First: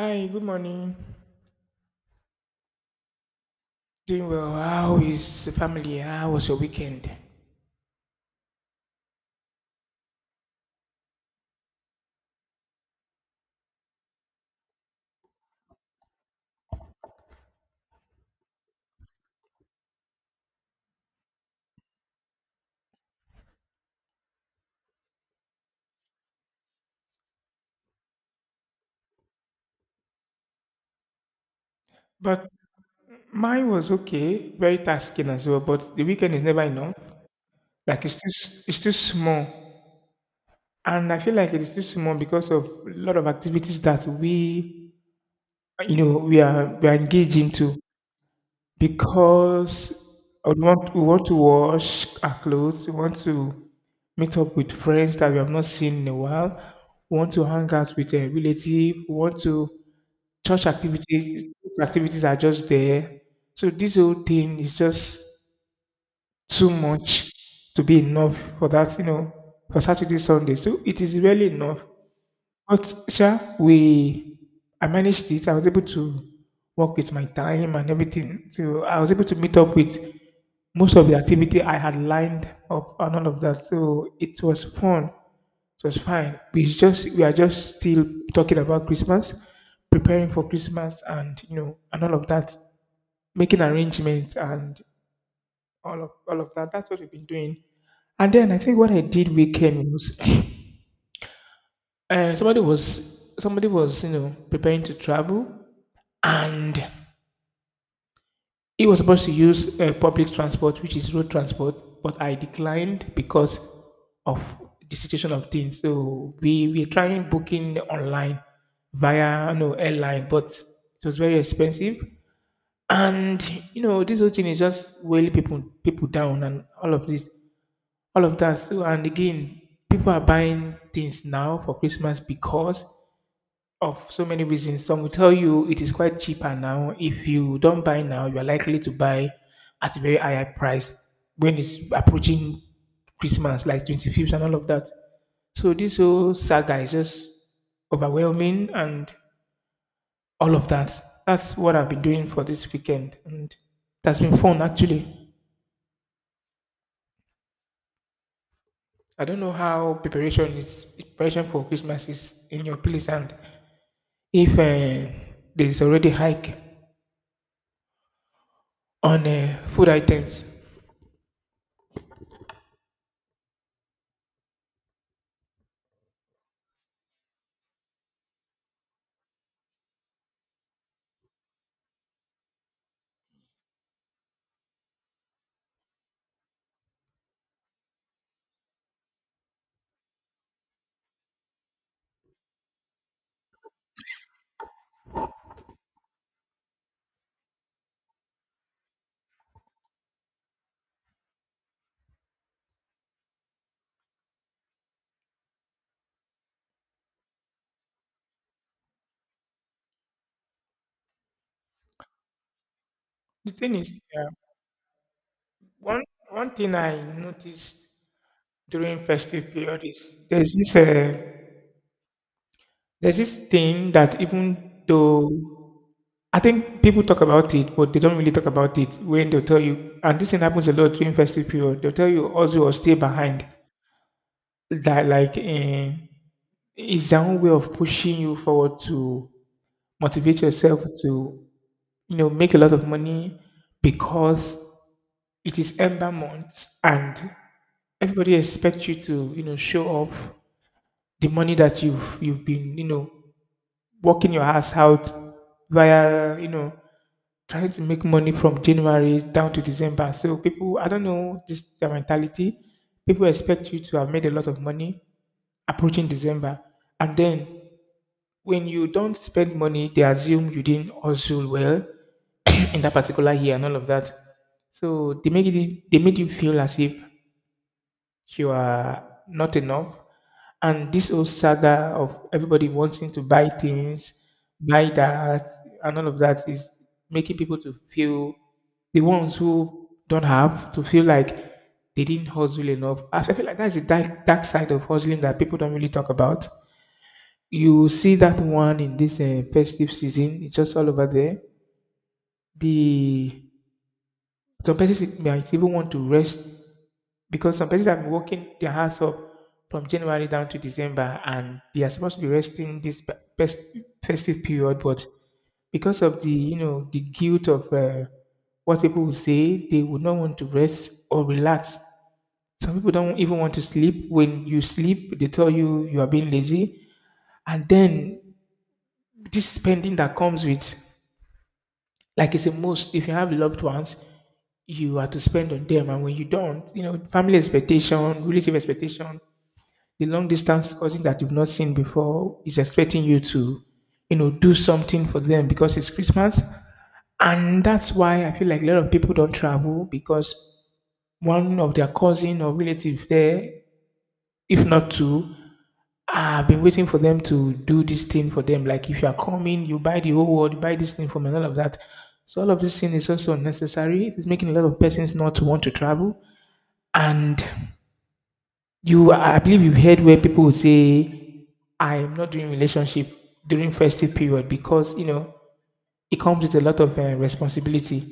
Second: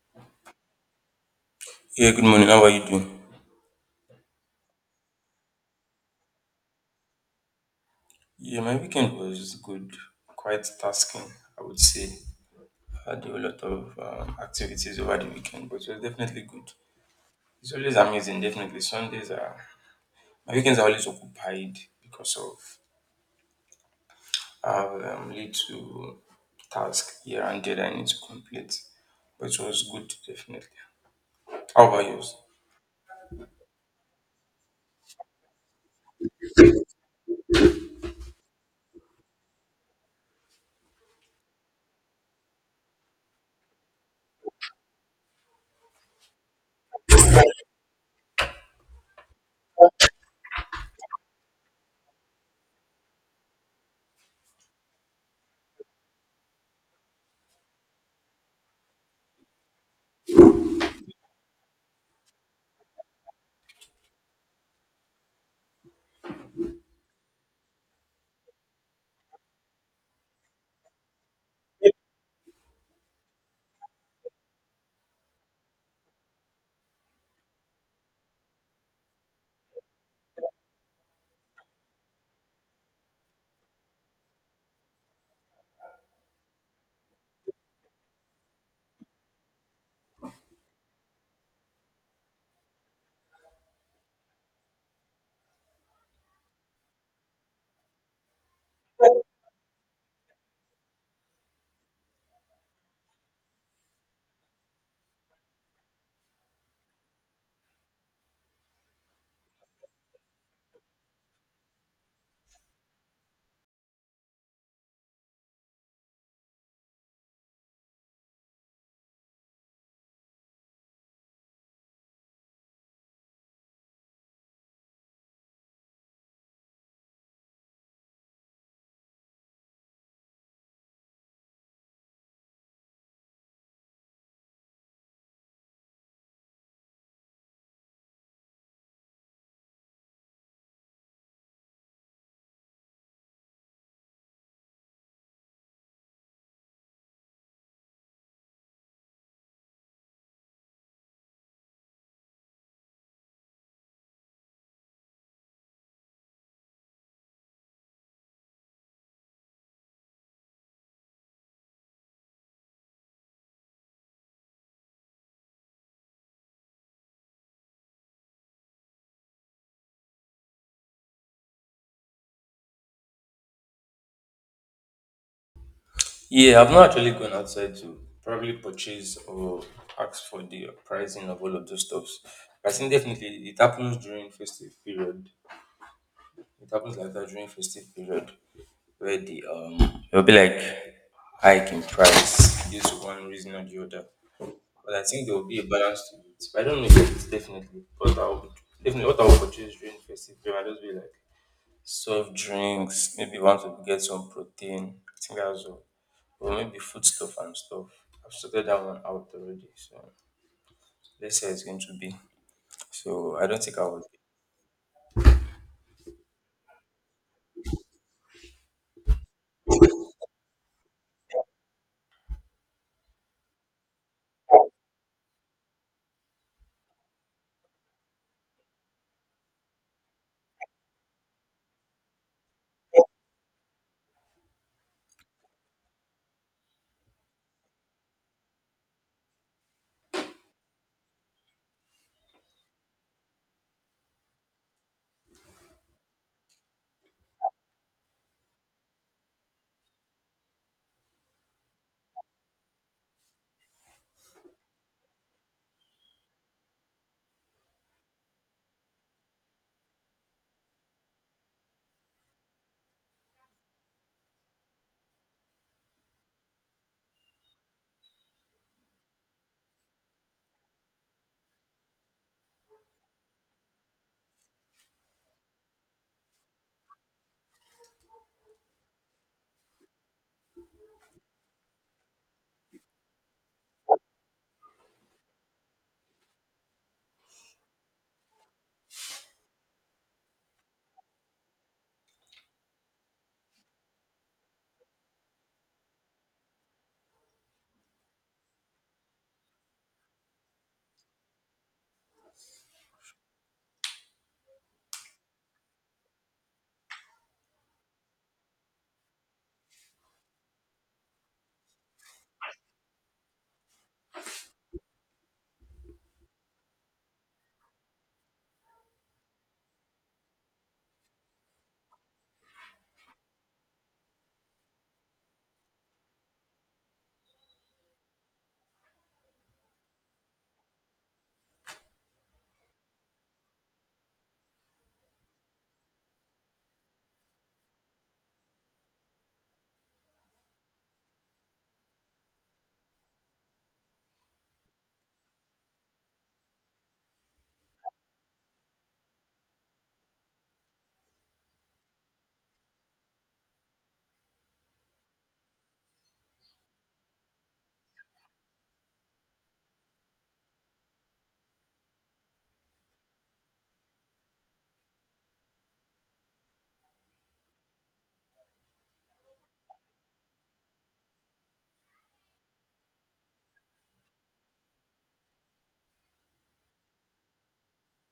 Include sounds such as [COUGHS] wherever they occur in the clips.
Hi, good morning. Yeah, good morning. How are you doing? Doing well. How is the family? How was your weekend? Yeah, my weekend was good, quite tasking, I would say. I had a lot of activities over the weekend, but it was definitely good. It's always amazing, definitely. Sundays are, my weekends are always occupied because of I have little task here and there that I need to complete, but it was good, definitely. How about yours? But mine was okay, very tasking as well. But the weekend is never enough. Like it's still small, and I feel like it is still small because of a lot of activities that we, you know, we are engaged into. Because we want to wash our clothes, we want to meet up with friends that we have not seen in a while, we want to hang out with a relative, we want to Church activities are just there. So this whole thing is just too much to be enough for that, you know, for Saturday, Sunday. So it is really enough. But sure, we I managed it. I was able to work with my time and everything. So I was able to meet up with most of the activity I had lined up and all of that. So it was fun. So it's fine. We are just still talking about Christmas, preparing for Christmas, and you know, and all of that, making arrangements and all of that. That's what we've been doing. And then I think what I did weekend was, [LAUGHS] [CLEARS THROAT] somebody was you know preparing to travel, and he was supposed to use public transport, which is road transport, but I declined because of the situation of things. So we trying booking online via you know, airline, but it was very expensive. And you know, this whole thing is just weighing people down and all of this, all of that. So and again, people are buying things now for Christmas because of so many reasons. Some will tell you it is quite cheaper now. If you don't buy now, you are likely to buy at a very higher price when it's approaching Christmas, like 25th and all of that. So this whole saga is just overwhelming and all of that. That's what I've been doing for this weekend, and that's been fun actually. I don't know how preparation for Christmas is in your place, and if there's already hike on food items. Yeah, I've not actually gone outside to probably purchase or ask for the pricing of all of those stuffs. I think definitely it happens during festive period. It happens like that during festive period where the it'll be like hike in price due to one reason or the other. But I think there will be a balance to it. But I don't know if it's definitely, but I'll definitely what I'll purchase during festive period. I'll just be like soft drinks, maybe want to get some protein. I think that's all. Or maybe food stuff and stuff. I've sorted that one out already. So let's say it's going to be. So I The don't thing think I is, would. yeah, one one thing I noticed during festive period is there's this thing that even though I think people talk about it, but they don't really talk about it when they'll tell you. And this thing happens a lot during festive period. They'll tell you also or stay behind. That like is their own way of pushing you forward to motivate yourself to you know make a lot of money because it is ember month and everybody expects you to, you know, show off the money that you've been, you know, working your ass out via, you know, trying to make money from January down to December. So people, I don't know this their mentality. People expect you to have made a lot of money approaching December, and then when you don't spend money, they assume you didn't hustle well [COUGHS] [CLEARS THROAT] in that particular year and all of that. So they make it, they made you feel as if you are not enough. And this whole saga of everybody wanting to buy things, buy that, and all of that is making people to feel the ones who don't have to feel like they didn't hustle enough. I feel like that's the dark, dark side of hustling that people don't really talk about. You see that one in this festive season, it's just all over there. The Some persons might even want to rest because some places have been working their hands up from January down to December, and they are supposed to be resting this festive period, but because of the you know the guilt of what people will say, they would not want to rest or relax. Some people don't even want to sleep. When you sleep, they tell you you are being lazy, and then this spending that comes with, like it's a must. If you have loved ones, you are to spend on them, and when you don't, you know, family expectation, relative expectation, the long distance cousin that you've not seen before is expecting you to, you know, do something for them because it's Christmas. And that's why I feel like a lot of people don't travel because one of their cousin or relative there, if not two, have been waiting for them to do this thing for them. Like if you are coming, you buy the whole world, you buy this thing for me, and all of that. So all of this thing is also unnecessary. It's making a lot of persons not to want to travel. And you, I believe you've heard where people would say I am not doing relationship during festive period because you know it comes with a lot of responsibility.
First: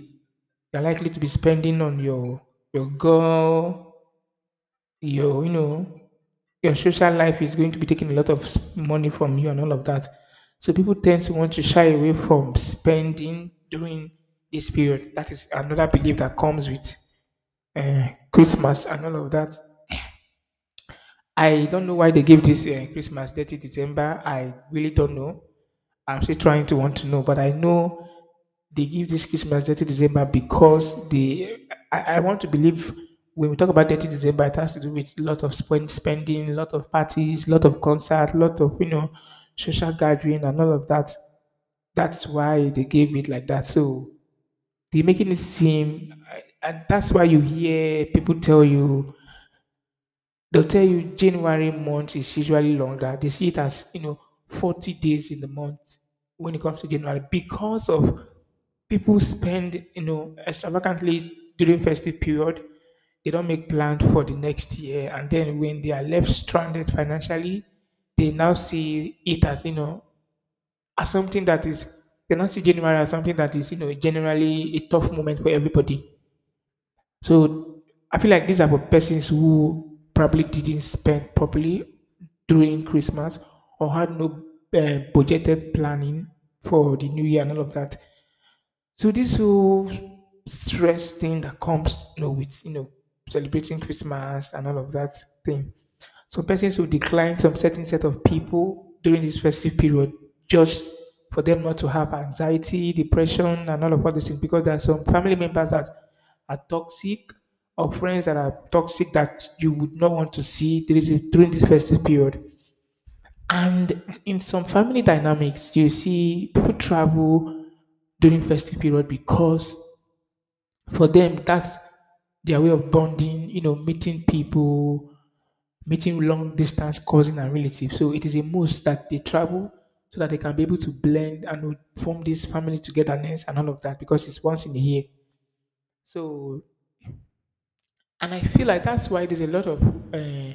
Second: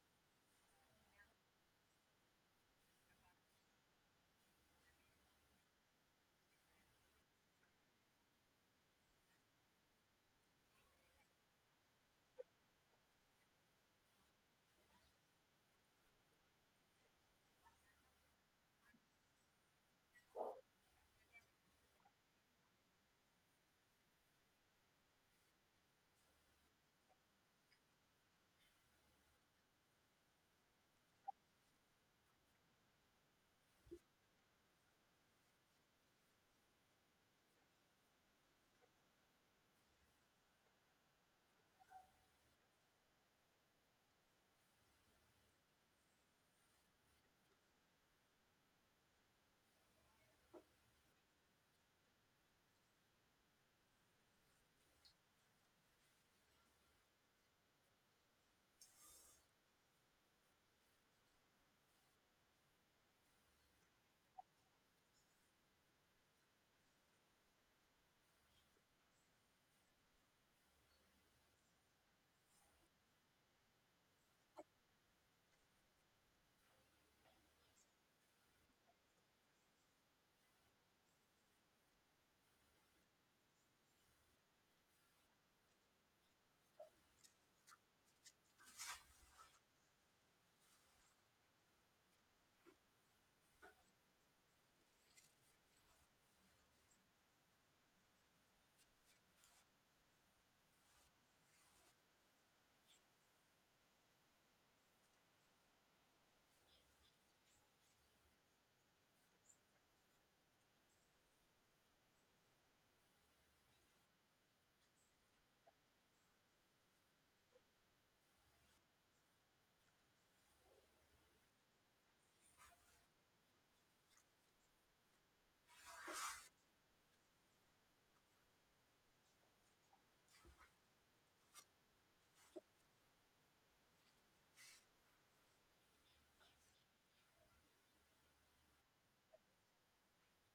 You're likely to be spending on your girl, your you know your social life is going to be taking a lot of money from you and all of that. So people tend to want to shy away from spending during this period. That is another belief that comes with Christmas and all of that. I don't know why they gave this Christmas 30 December. I really don't know. I'm still trying to want to know, but I know they give this Christmas 30 December because they. I want to believe when we talk about 30 December, it has to do with a lot of spend, spending, a lot of parties, a lot of concerts, a lot of you know social gathering and all of that. That's why they gave it like that. So they're making it seem, and that's why you hear people tell you they'll tell you January month is usually longer. They see it as, you know, 40 days in the month when it comes to January because of people spend, you know, extravagantly during festive period. They don't make plans for the next year. And then when they are left stranded financially, they now see it as, you know, as something that is, they now see January as something that is, you know, generally a tough moment for everybody. So I feel like these are for persons who probably didn't spend properly during Christmas or had no budgeted planning for the new year and all of that. So this whole stress thing that comes, you know, with you know celebrating Christmas and all of that thing. Some persons will decline some certain set of people during this festive period just for them not to have anxiety, depression, and all of other things because there are some family members that are toxic or friends that are toxic that you would not want to see during this festive period. And in some family dynamics, you see people travel during festive period because for them that's their way of bonding you know meeting people meeting long distance cousins and relatives, so it is a must that they travel so that they can be able to blend and form this family togetherness and all of that because it's once in a year. So and I feel like that's why there's a lot of uh,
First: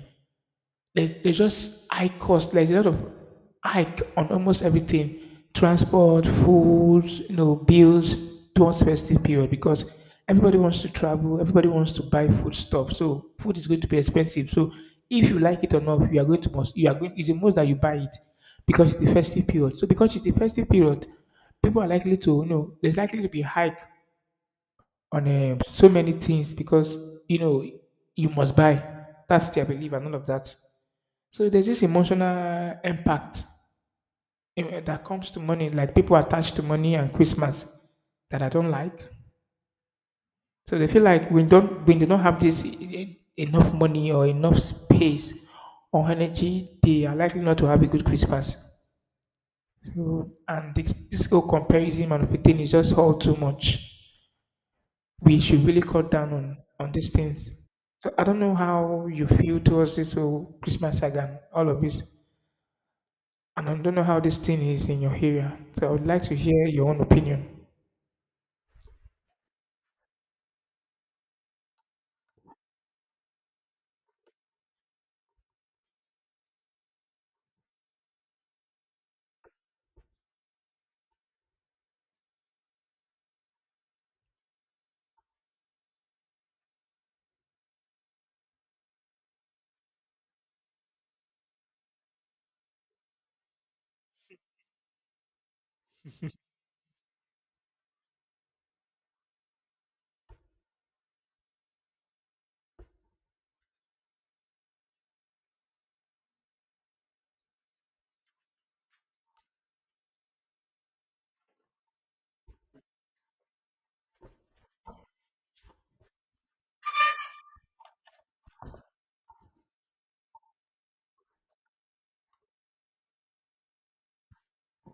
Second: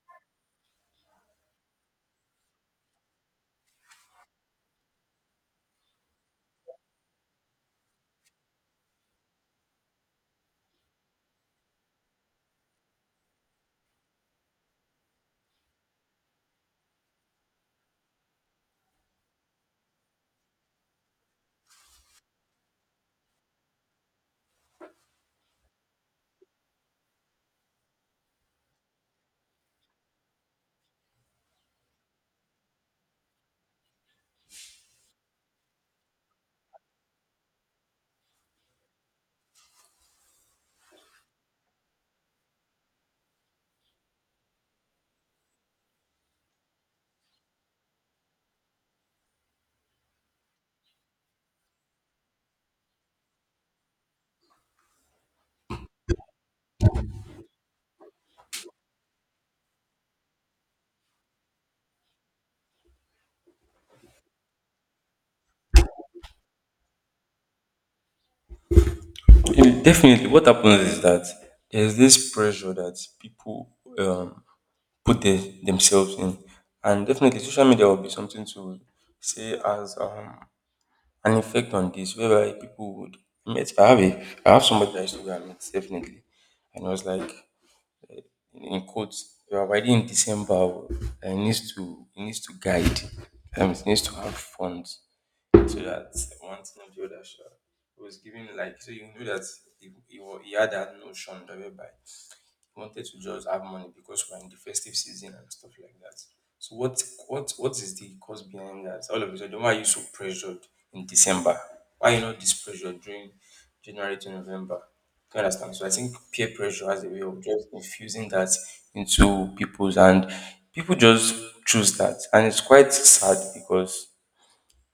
there's just high cost. Like, there's a lot of hike on almost everything. Transport, food, you know, bills towards festive period because everybody wants to travel, everybody wants to buy food stuff. So food is going to be expensive. So if you like it or not, you are going to must you are going it's the most that you buy it because it's the festive period. So because it's the festive period, people are likely to you know there's likely to be hike on so many things because you know you must buy. That's their belief and all of that. So there's this emotional impact that comes to money, like people attached to money and Christmas that I don't like. So they feel like we don't when they don't have this enough money or enough space or energy, they are likely not to have a good Christmas. So and this whole comparison and everything is just all too much. We should really cut down on these things. So I don't know how you feel towards this whole Christmas saga, and all of this. And I don't know how this thing is in your area. So I would like to hear your own opinion. Definitely, what happens is that there's this pressure that people um, put themselves in, and definitely social media will be something to say as an effect on this, whereby people would meet. I have somebody that I used to go and meet definitely, and I was like. In quotes, you are riding in December. It needs to guide. It needs to have funds so that one thing or the other shall. It was giving like so you knew that he had that notion whereby wanted to just have money because we're in the festive season and stuff like that. So what is the cause behind that? All of a sudden, why are you so pressured in December? Why are you not this pressured during January to November? Do you understand? So I think peer pressure has a way of just infusing that into people's and people just choose that. And it's quite sad because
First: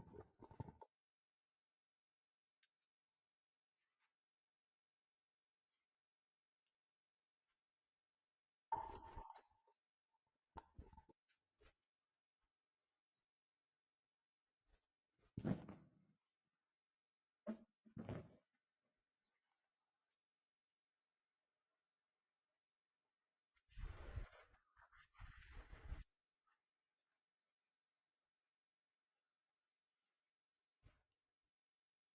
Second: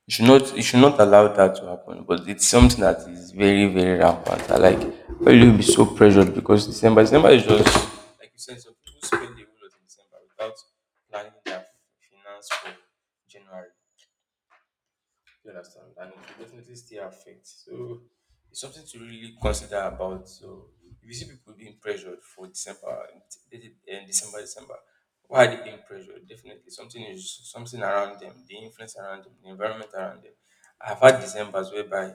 you should not allow that to happen. But it's something that is very, very rampant. I like why will you be so pressured because December is just like you said, some people spend the whole of December without planning their finance for January. You understand? And it will definitely still affect. So it's something to really consider about. So if you see people being pressured for December and December, why are they being pressured? Definitely something is something around them, the influence around them, the environment around them. I've had December's whereby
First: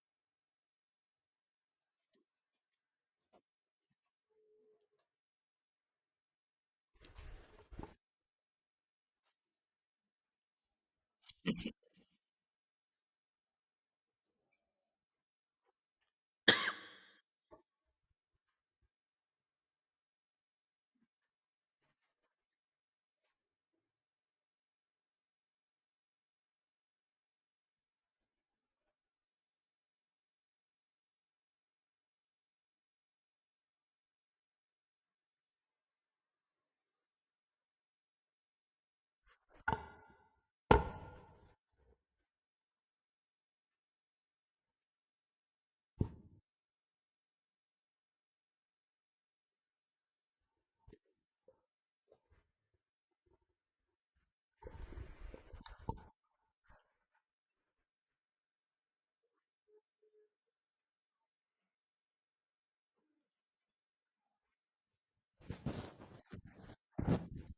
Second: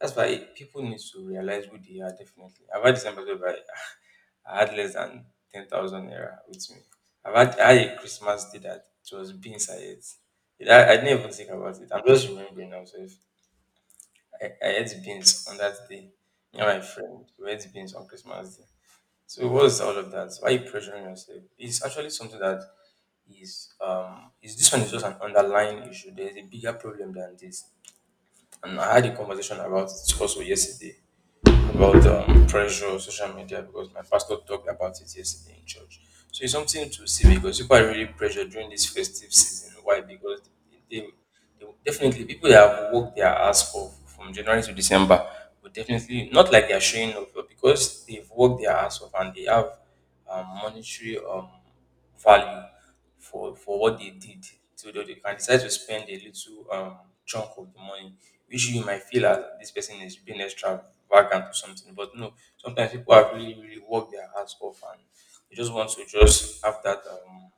that's why people need to realize who they are definitely. I've had December where [LAUGHS] I had less than 10,000 naira with me. I had a Christmas day that it was beans I ate. I didn't even think about it. I'm just remembering now. So if I ate beans on that day. Me and my friend we ate beans on Christmas day. So what is all of that? Why are you pressuring yourself? It's actually something that is this one is just an underlying issue. There's a bigger problem than this. And I had a conversation about it also yesterday about pressure on social media because my pastor talked about it yesterday in church. So it's something to see because people are really pressured during this festive season. Why? Because they, they definitely people that have worked their ass off from January to December would definitely not like they are showing off, but because they've worked their ass off and they have monetary value for what they did so they can decide to spend a little chunk of the money which you might feel as this person is being extravagant or something but no sometimes people have really really worked their hearts off and they just want to just have that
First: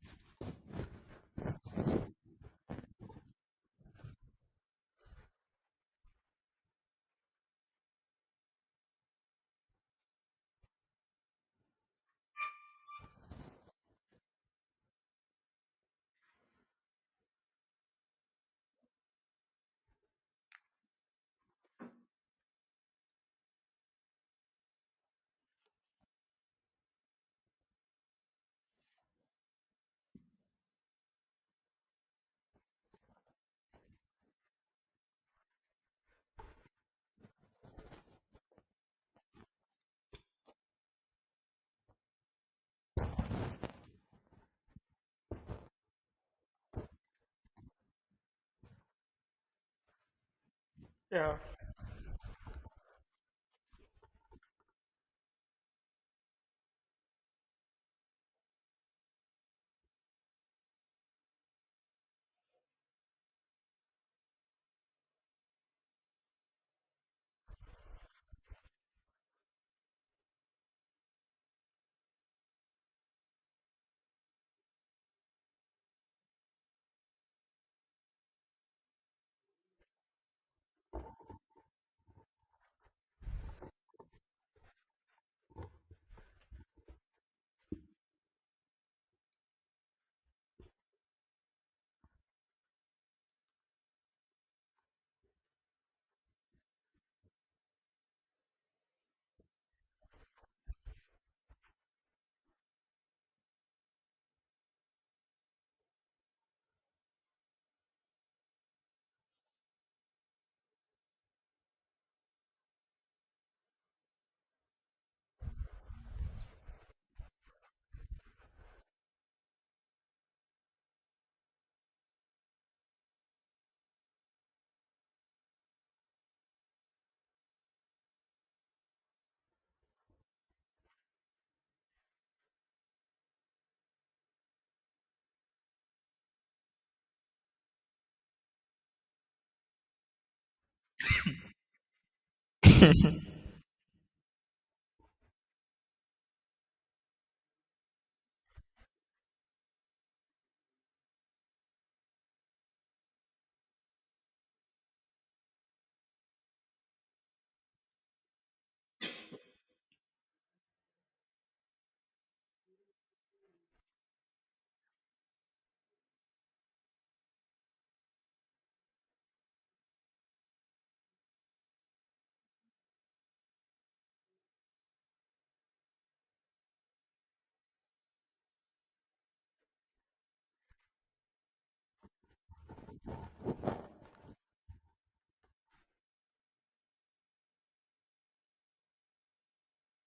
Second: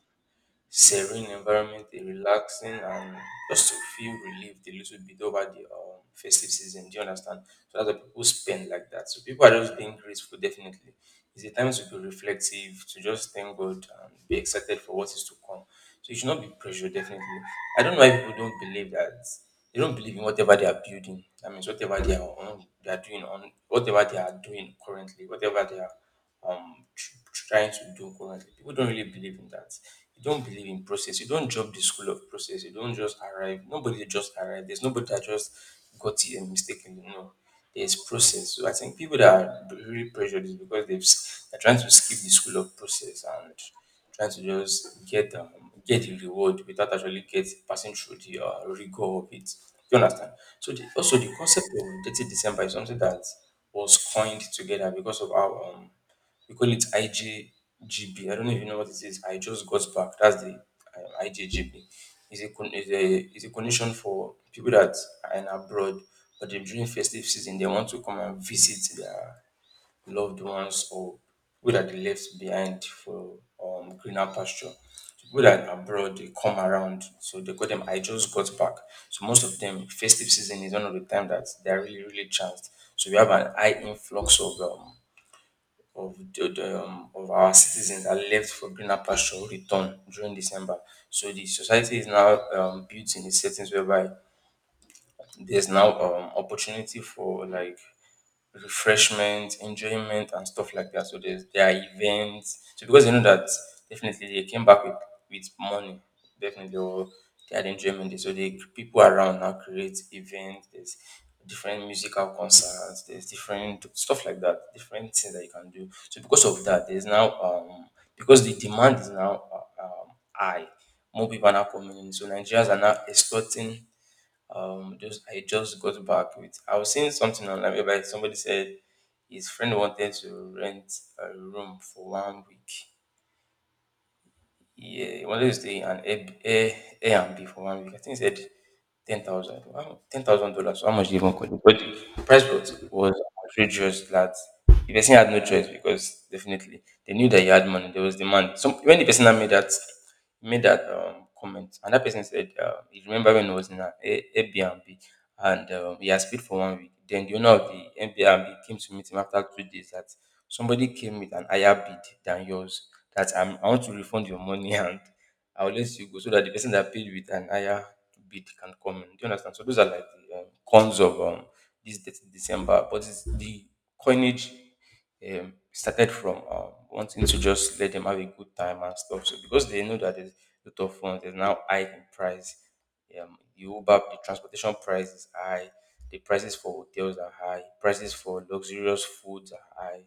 serene environment, a relaxing and just to feel relieved a little bit over the festive season. Do you understand? So that's what people spend like that. So people are just being grateful, definitely. It's a time to be reflective, to just thank God and be excited for what is to come. So you should not be pressured, definitely. I don't know why people don't believe that. They don't believe in whatever they are building. That means whatever they are on, they are doing on, whatever they are doing currently, whatever they are trying to do currently. People don't really believe in that. You don't believe in process. You don't drop the school of process. You don't just arrive. Nobody just arrived. There's nobody that just got it and mistakenly. No, there's process. So I think people that are really pressured is because they're trying to skip the school of process and trying to just get the reward without actually get passing through the rigor of it. You understand? So the, also the Yeah. concept of 30 December is something that was coined together because of our we call it IJGB. I don't know if you know what it is. I just got back. That's the IJGB. It's a condition for people that are in abroad, but they- during festive season they want to come and visit their loved ones or people that they left behind for greener pasture. So people that are abroad they come around, so they call them. I just got back. So most of them festive season is one of the time that they are really really chanced. So we have an high influx of of our citizens are left for greener pasture or return during December. So the society is now built in a settings whereby there's now opportunity for like refreshment, enjoyment, and stuff like that. So there are events. So because you know that definitely they came back with money, definitely or they had enjoyment. So the people around now create events. There's different musical concerts. There's different stuff like that. Different things that you can do. So because of that, there's now because the demand is now high. More people are now coming in. So Nigerians are now exporting just I just got back with. I was seeing something online whereby somebody said his friend wanted to rent a room for one week, yeah, he wanted to stay in an Airbnb for one week. I think he said ten thousand, $10,000. How much did he even call it? But the price [LAUGHS] was outrageous. That the person had no choice because definitely they knew that he had money. There was demand. So when the person that made that comment, and that person said, "You remember when he was in an Airbnb and he has paid for one week." Then the owner of the Airbnb came to meet him after 2 days that somebody came with an higher bid than yours that I want to refund your money [LAUGHS] and I'll let you go so that the person that paid with an higher bid can come in. Do you understand? So those are like the cons of this date December, but it's the coinage started from wanting to just let them have a good time and stuff. So because they know that there's a lot of funds, there's now high in price. The Uber, the transportation price is high. The prices for hotels are high. Prices for luxurious foods are high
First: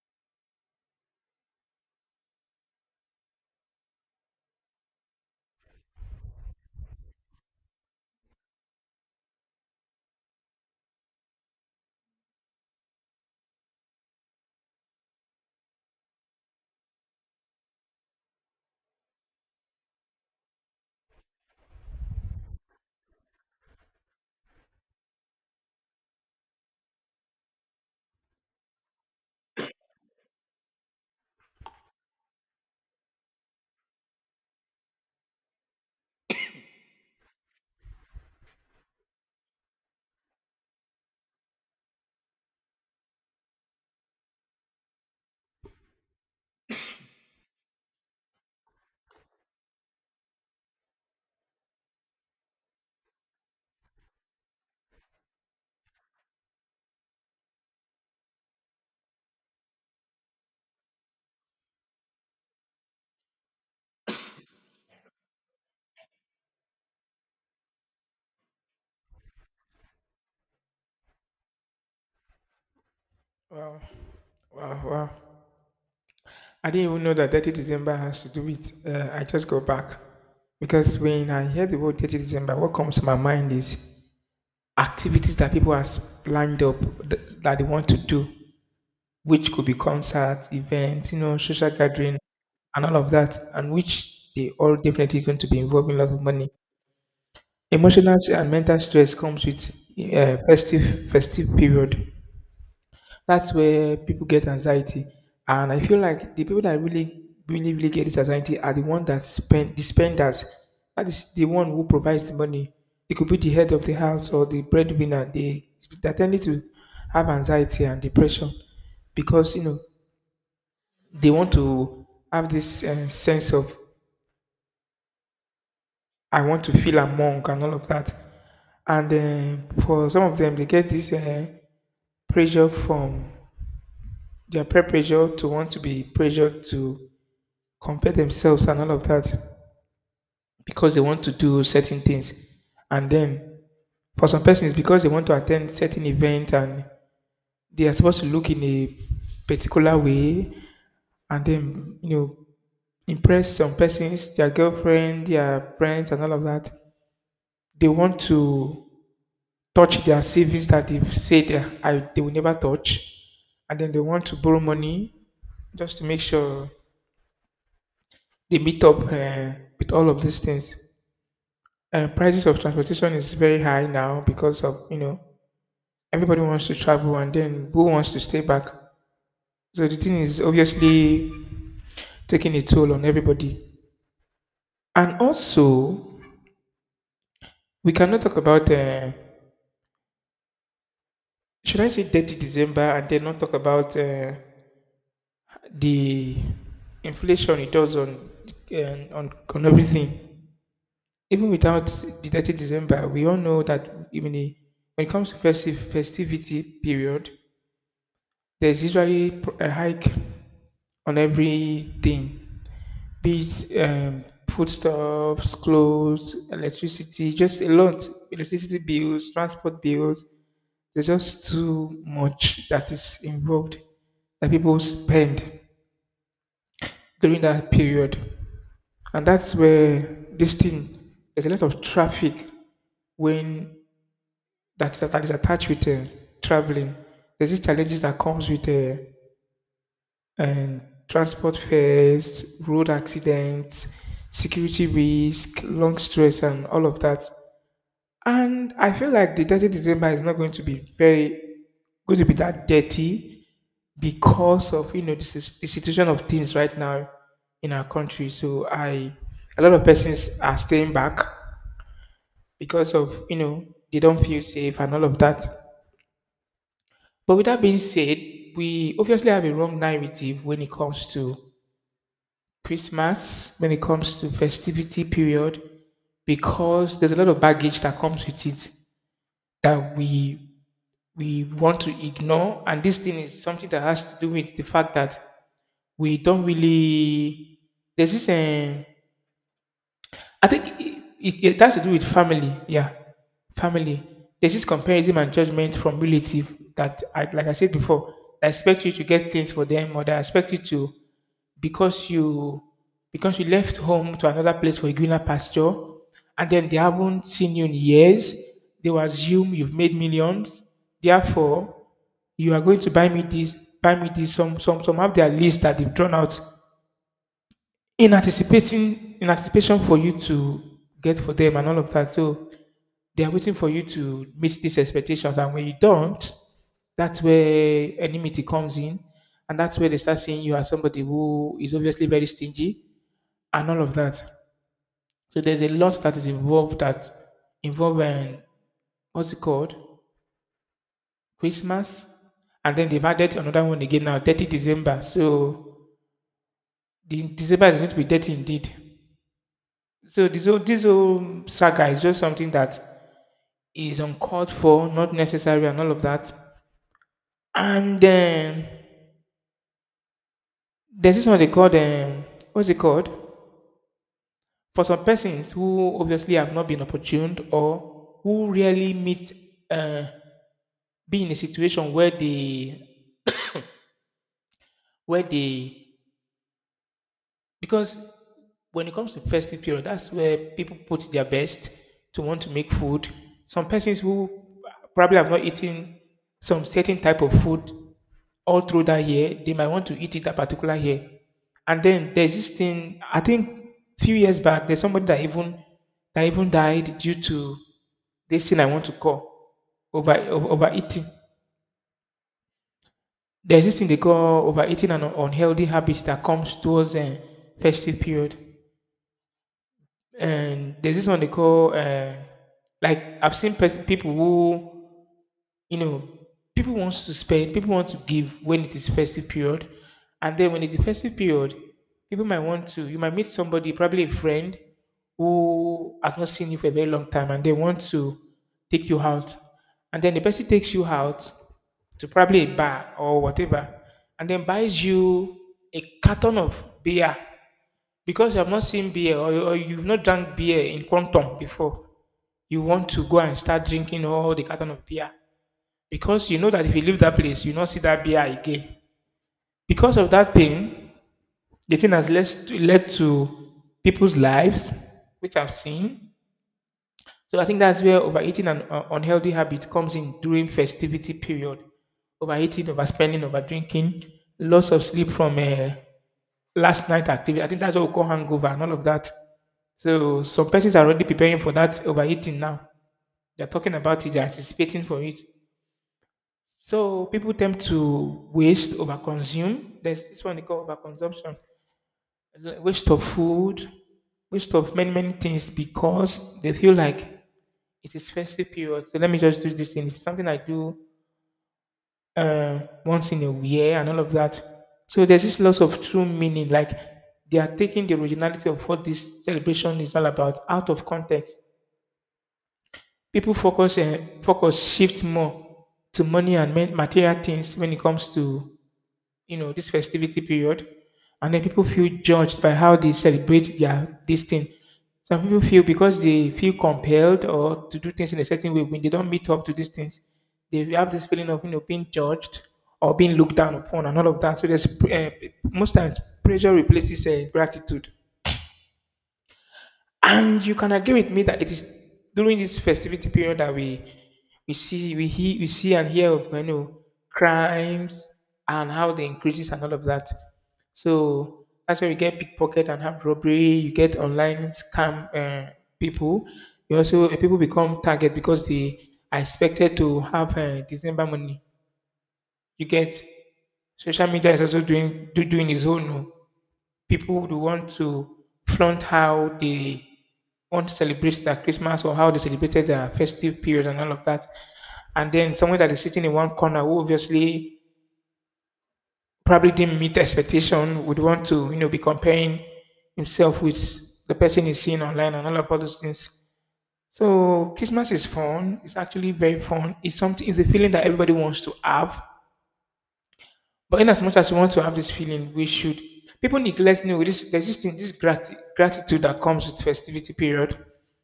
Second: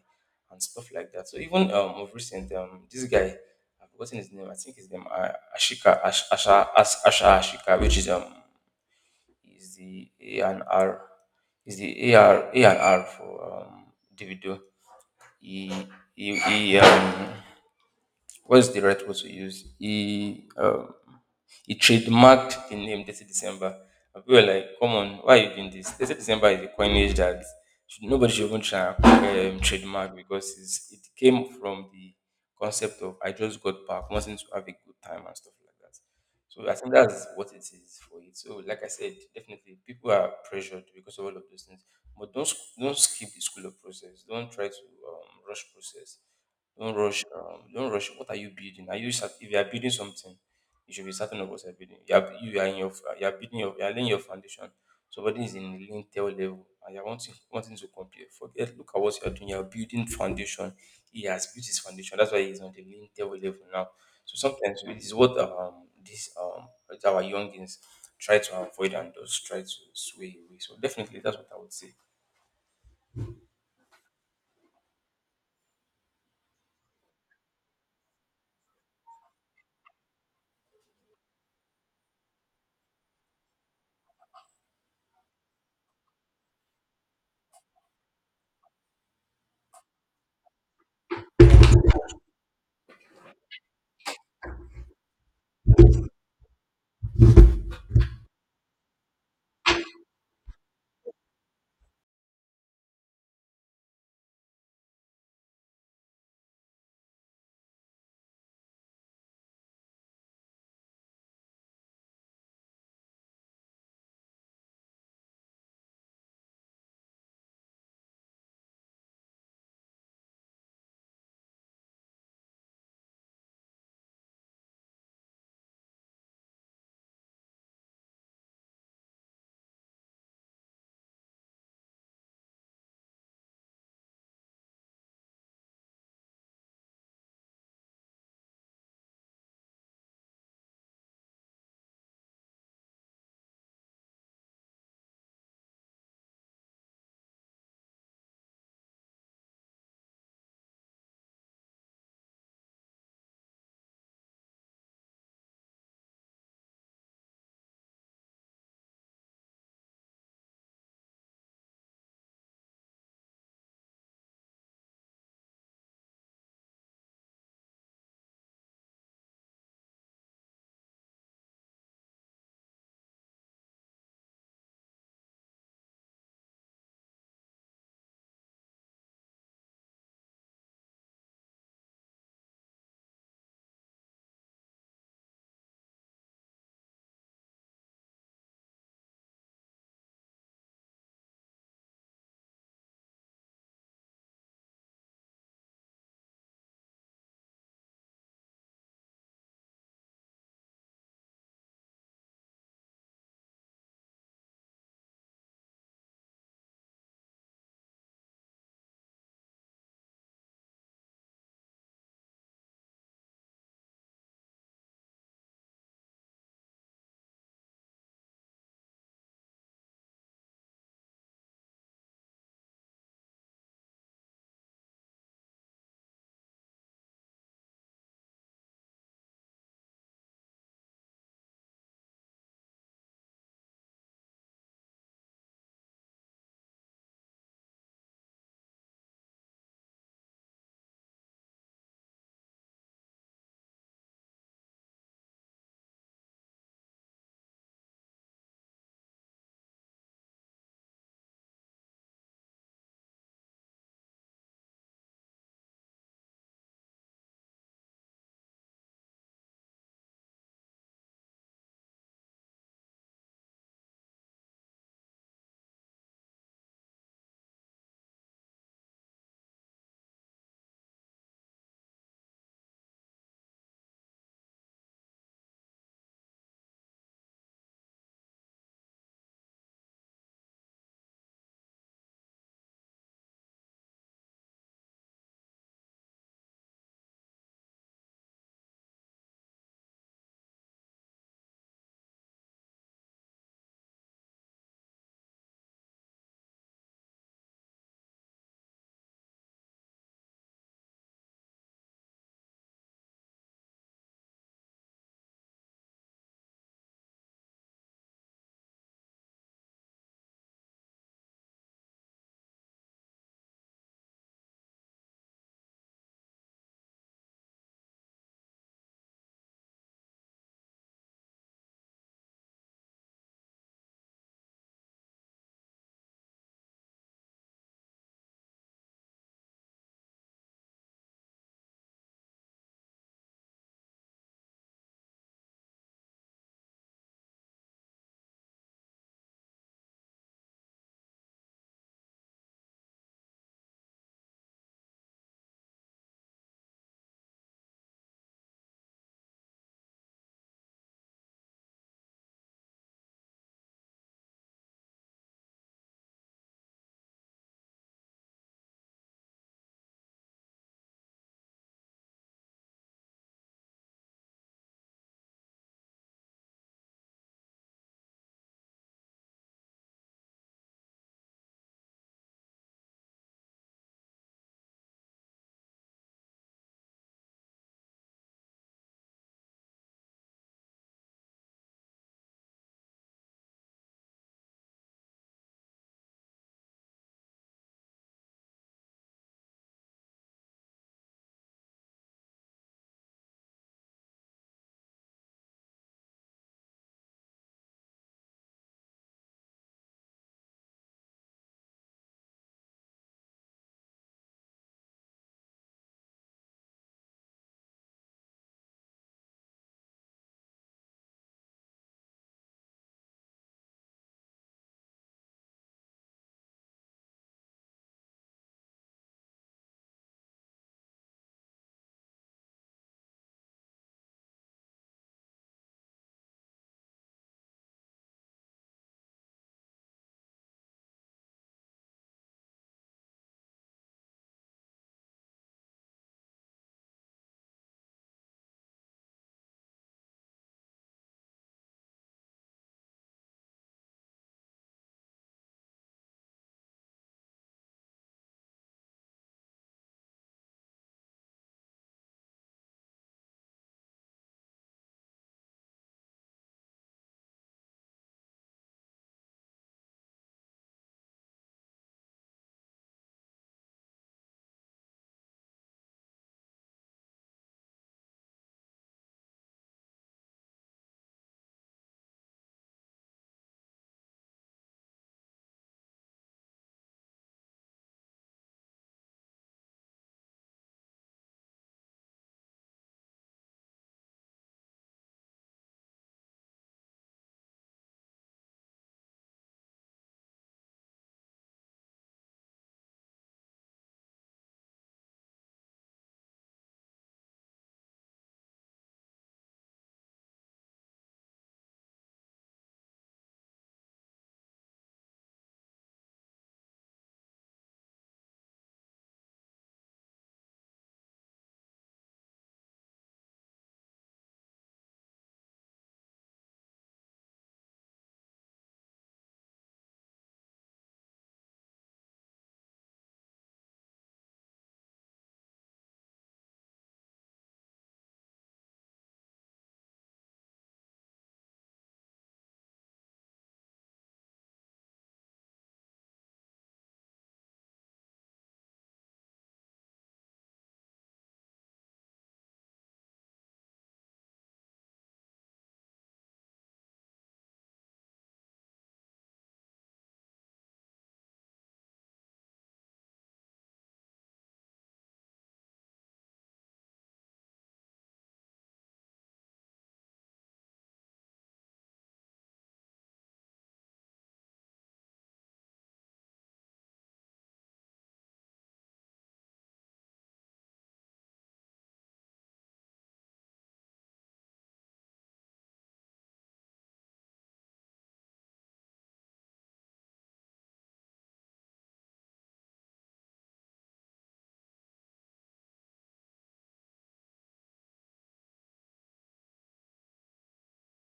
and stuff like that. So even of recent this guy I've forgotten his name. I think his name Ashika Ash, Asha Ash, Asha Ashika, which is the A and R is the AR and R for Davido. He he, he um what's the right word to use? He trademarked the name 30 December. And people were like, come on, why are you doing this? 30 December is a coinage that should, nobody should even try and trademark because it came from the concept of I just got back, wanting to have a good time and stuff like that. So I think that's what it is for it. So like I said, definitely people are pressured because of all of those things. But don't skip the school of process. Don't try to rush process. Don't rush. Don't rush. What are you building? If you are building something? You should be certain of what you're building. You are in your you are laying your foundation. Somebody is in lintel level and you're wanting to compare. Forget look at what you're doing. You're building foundation. He has built his foundation. That's why he's on the lintel level now. So sometimes it is what this our youngins try to avoid and just try to sway away. So definitely that's what I would say. Wow, wow. I didn't even know that 30 December has to do with. I just go back. Because when I hear the word 30th December, what comes to my mind is activities that people has lined up that they want to do, which could be concerts, events, you know, social gathering, and all of that, and which they all definitely going to be involving a lot of money. Emotional and mental stress comes with festive period. That's where people get anxiety. And I feel like the people that really, really, really get this anxiety are the one that spend the spenders. That is the one who provides the money. It could be the head of the house or the breadwinner. They tend to have anxiety and depression because you know they want to have this sense of I want to feel among and all of that. And for some of them, they get this pressure from their peer pressure to want to be pressured to compare themselves and all of that because they want to do certain things. And then for some persons, because they want to attend certain events and they are supposed to look in a particular way and then you know impress some persons, their girlfriend, their friends, and all of that. They want to touch their savings that they've said they will never touch, and then they want to borrow money just to make sure they meet up with all of these things. Prices of transportation is very high now because of you know everybody wants to travel and then who wants to stay back, so the thing is obviously taking a toll on everybody. And also we cannot talk about should I say dirty December and then not talk about the inflation it does on, uh, on everything. Even without the dirty December, we all know that when it comes to festive festivity period, there's usually a hike on everything, be it foodstuffs, clothes, electricity, just a lot. Electricity bills, transport bills. There's just too much that is involved that people spend during that period. And that's where this thing, there's a lot of traffic when that is attached with traveling. There's these challenges that comes with and transport fares, road accidents, security risk, long stress, and all of that. And I feel like the 30th December is not going to be very going to be that dirty because of you know this is the situation of things right now in our country. So I, a lot of persons are staying back because of you know they don't feel safe and all of that. But with that being said, we obviously have a wrong narrative when it comes to Christmas, when it comes to festivity period, because there's a lot of baggage that comes with it that we want to ignore. And this thing is something that has to do with the fact that we don't really, there's this I think it has to do with family, yeah, family. There's this comparison and judgment from relative that like I said before, I expect you to get things for them, or they expect you to, because you because you left home to another place for a greener pasture, and then they haven't seen you in years, they will assume you've made millions. Therefore, you are going to buy me this, buy me this. Some have their list that they've drawn out in anticipation for you to get for them and all of that. So they are waiting for you to meet these expectations, and when you don't, that's where enmity comes in, and that's where they start seeing you as somebody who is obviously very stingy and all of that. So there's a lot that is involved that involve what's it called? Christmas, and then they've added another one again now, 30th December. So the December is going to be dirty indeed. So this whole saga is just something that is uncalled for, not necessary, and all of that. And then there's this one they call what's it called? For some persons who obviously have not been opportuned or who rarely meet uh, be in a situation where they, because when it comes to festive period, that's where people put their best to want to make food. Some persons who probably have not eaten some certain type of food all through that year, they might want to eat it that particular year. And then there's this thing, I think few years back, there's somebody that even died due to this thing I want to call overeating. There's this thing they call overeating and unhealthy habits that comes towards festive period. And there's this one they call like I've seen people who you know people wants to spend, people want to give when it is festive period. And then when it's a festive period, people might want to, you might meet somebody, probably a friend who has not seen you for a very long time, and they want to take you out. And then the person takes you out to probably a bar or whatever, and then buys you a carton of beer. Because you have not seen beer, or you've not drank beer in quantum before, you want to go and start drinking all the carton of beer because you know that if you leave that place, you not see that beer again. Because of that pain, the thing has led to people's lives, which I've seen. So I think that's where overeating and unhealthy habit comes in during festivity period. Overeating, overspending, overdrinking, loss of sleep from last night activity. I think that's what we call hangover and all of that. So some persons are already preparing for that overeating now. They're talking about it, they're anticipating for it. So people tend to waste, overconsume. There's this one they call overconsumption, waste of food, waste of many many things because they feel like it is festive period. So let me just do this thing. It's something I do uh, once in a year and all of that. So there's this loss of true meaning. Like they are taking the originality of what this celebration is all about out of context. People focus and focus shift more to money and material things when it comes to you know this festivity period. And then people feel judged by how they celebrate their this thing. Some people feel, because they feel compelled or to do things in a certain way, when they don't meet up to these things, they have this feeling of you know being judged or being looked down upon and all of that. So there's most times pressure replaces gratitude. And you can agree with me that it is during this festivity period that we hear, we see and hear of you know crimes and how they increases and all of that. So that's where we get pickpocket and have robbery. You get online scam people. You also people become target because they are expected to have December money. You get social media is also doing its own. Oh, people would want to flaunt how they want to celebrate their Christmas or how they celebrated their festive period and all of that. And then someone that is sitting in one corner, who obviously probably didn't meet expectation, would want to, you know, be comparing himself with the person he's seeing online and all of all those things. So Christmas is fun. It's actually very fun. It's something, it's a feeling that everybody wants to have. But in as much as we want to have this feeling, we should. People neglect, no, this, there's this thing, this gratitude that comes with festivity period.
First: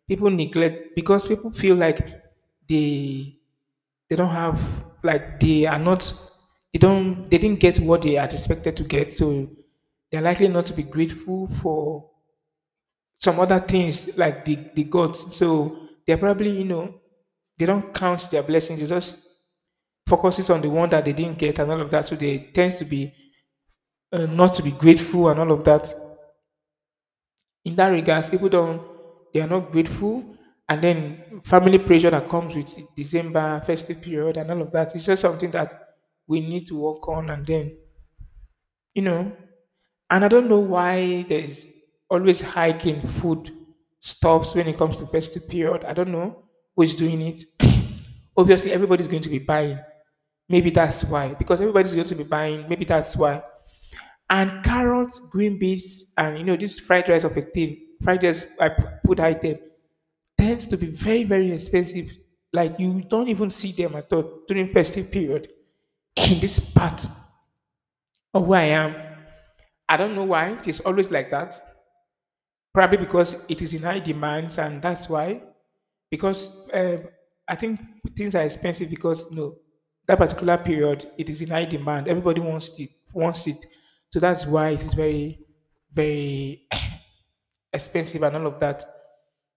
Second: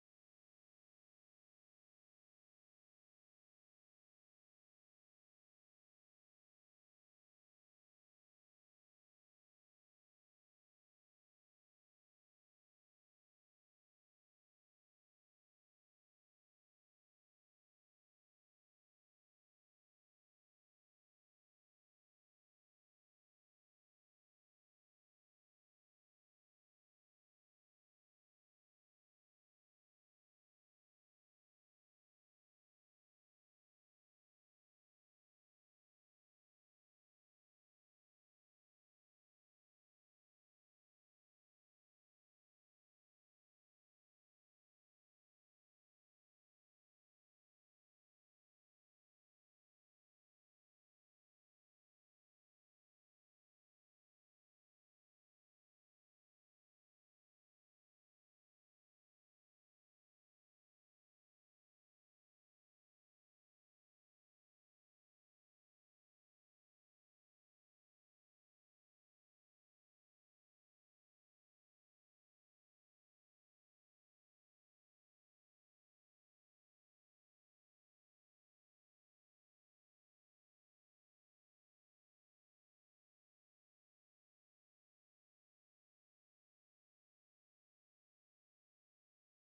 People neglect because people feel like they they don't have, like they are not, they didn't get what they are expected to get, so they're likely not to be grateful for some other things like the gods. So they're probably, you know, they don't count their blessings. They just focuses on the one that they didn't get and all of that. So they tends to be not to be grateful and all of that. In that regards, people don't, they are not grateful, and then family pressure that comes with December festive period and all of that. It's just something that we need to work on, and then you know. And I don't know why there is always hiking food stuffs when it comes to festive period. I don't know who's doing it. [COUGHS] Obviously, everybody's going to be buying. Maybe that's why, because everybody's going to be buying. Maybe that's why. And carrots, green beans, and you know this fried rice of a thing, fried rice put item, tends to be very very expensive. Like you don't even see them at all during festive period. In this part of where I am, I don't know why it is always like that. Probably because it is in high demands, and that's why. Because I think things are expensive because you know that particular period it is in high demand. Everybody wants it, so that's why it is very very expensive and all of that.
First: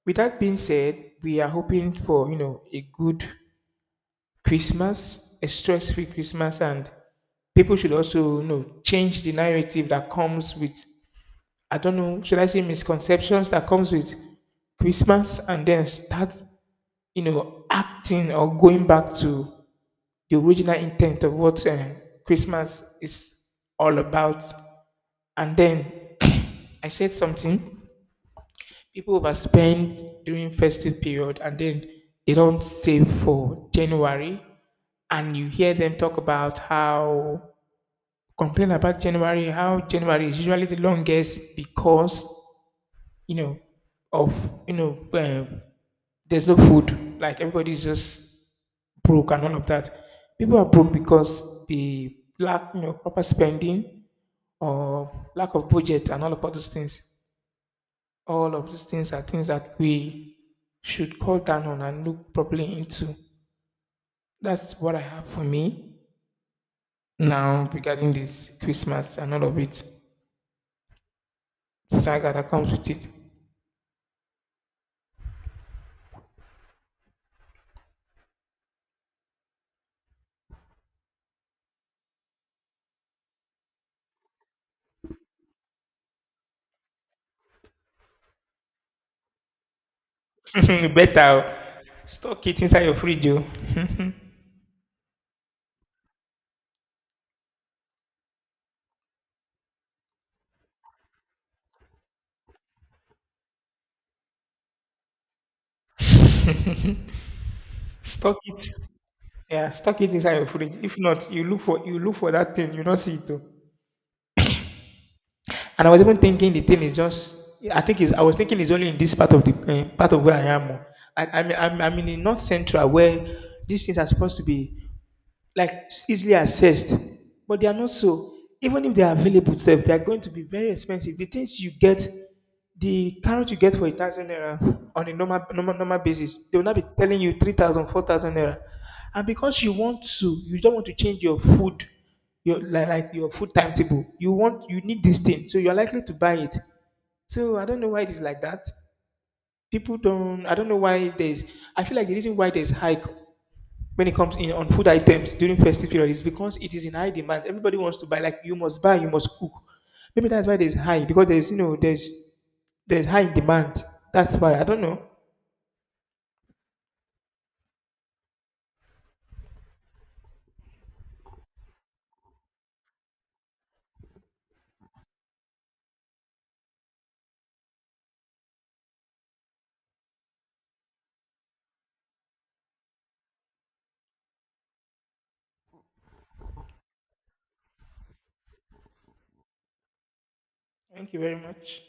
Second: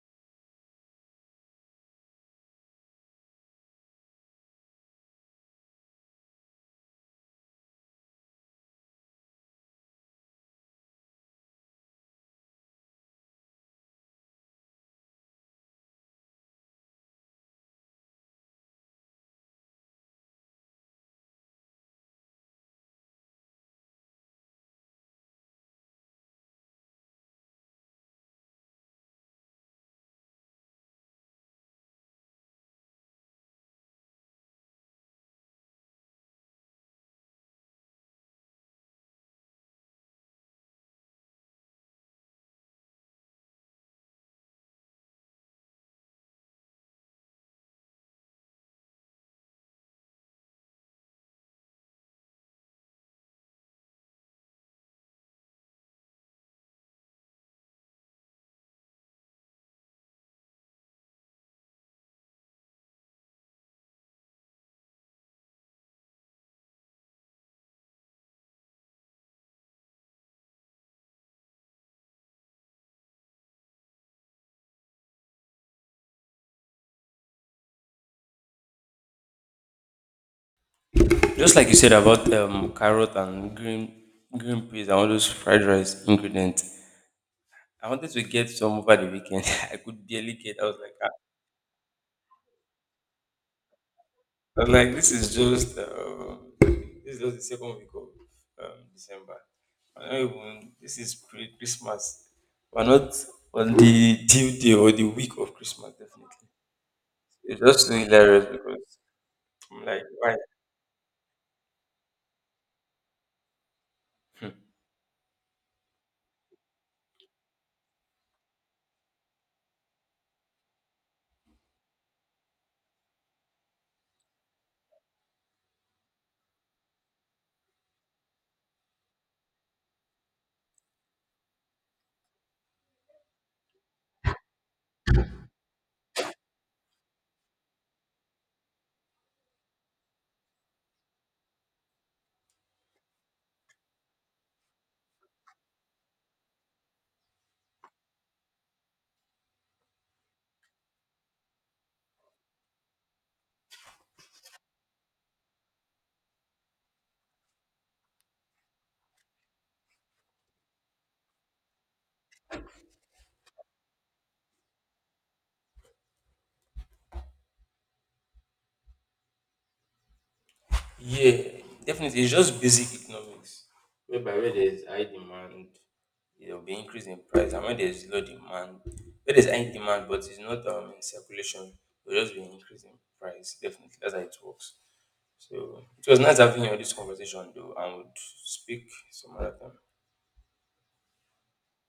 With that being said, we are hoping for you know a good Christmas, a stress-free Christmas. And people should also you know change the narrative that comes with, I don't know, should I say misconceptions that comes with Christmas, and then start you know acting or going back to the original intent of what Christmas is all about. And then [CLEARS THROAT] I said something. People overspend during festive period and then they don't save for January. And you hear them talk about how, complain about January, how January is usually the longest because you know of you know there's no food, like everybody's just broke and all of that. People are broke because they lack you know proper spending or lack of budget and all of all those things. All of these things are things that we should call down on and look properly into. That's what I have for me now regarding this Christmas and all of it. Saga that comes with Just like you said about carrot and green peas and all those fried rice ingredients I wanted to get some over the weekend. [LAUGHS] I could barely get. I was like, it. [LAUGHS] ah. Better oh. Stock it inside your fridge. Oh. [LAUGHS] I was like, this is just the second week of December. I don't even. This is pre Christmas. We're not on the due day or the week of Christmas. Definitely, it's just so Stock hilarious it. because Yeah, I'm stock like, it inside why? your fridge. If not, you look for, you look for that thing, you don't see it. Oh. And I was even thinking the thing is just, I think it's, I was thinking it's only in this part of the part of where I am. Oh. I'm in the north central where these things are supposed to be like easily accessed, but they are not so. Even if they are available, self, they are going to be very expensive. The things you get, the carrot you get for 1,000 naira on a normal, normal basis, they will not be telling you 3,000, 4,000 naira. And because you don't want to change your food, like your food timetable. You want, you need this thing, so you're likely to buy it. So I don't know why it is like that. People don't. I don't know why there's. I feel like the reason why there's hike when it comes in on food items during festive period is because it is in high demand. Everybody wants to buy. Like you must buy, you must cook. Maybe that's why there's high, because there's you know there's high demand. That's why, I don't know. Yeah, definitely. It's just basic economics, whereby where there's high demand, there will be increase in price, and when there's low demand, where there's high demand but it's not in circulation, there'll just be an increase in price. Definitely, that's how it works. So it was nice having you on this conversation, though, and would speak some other time. Thank you very much.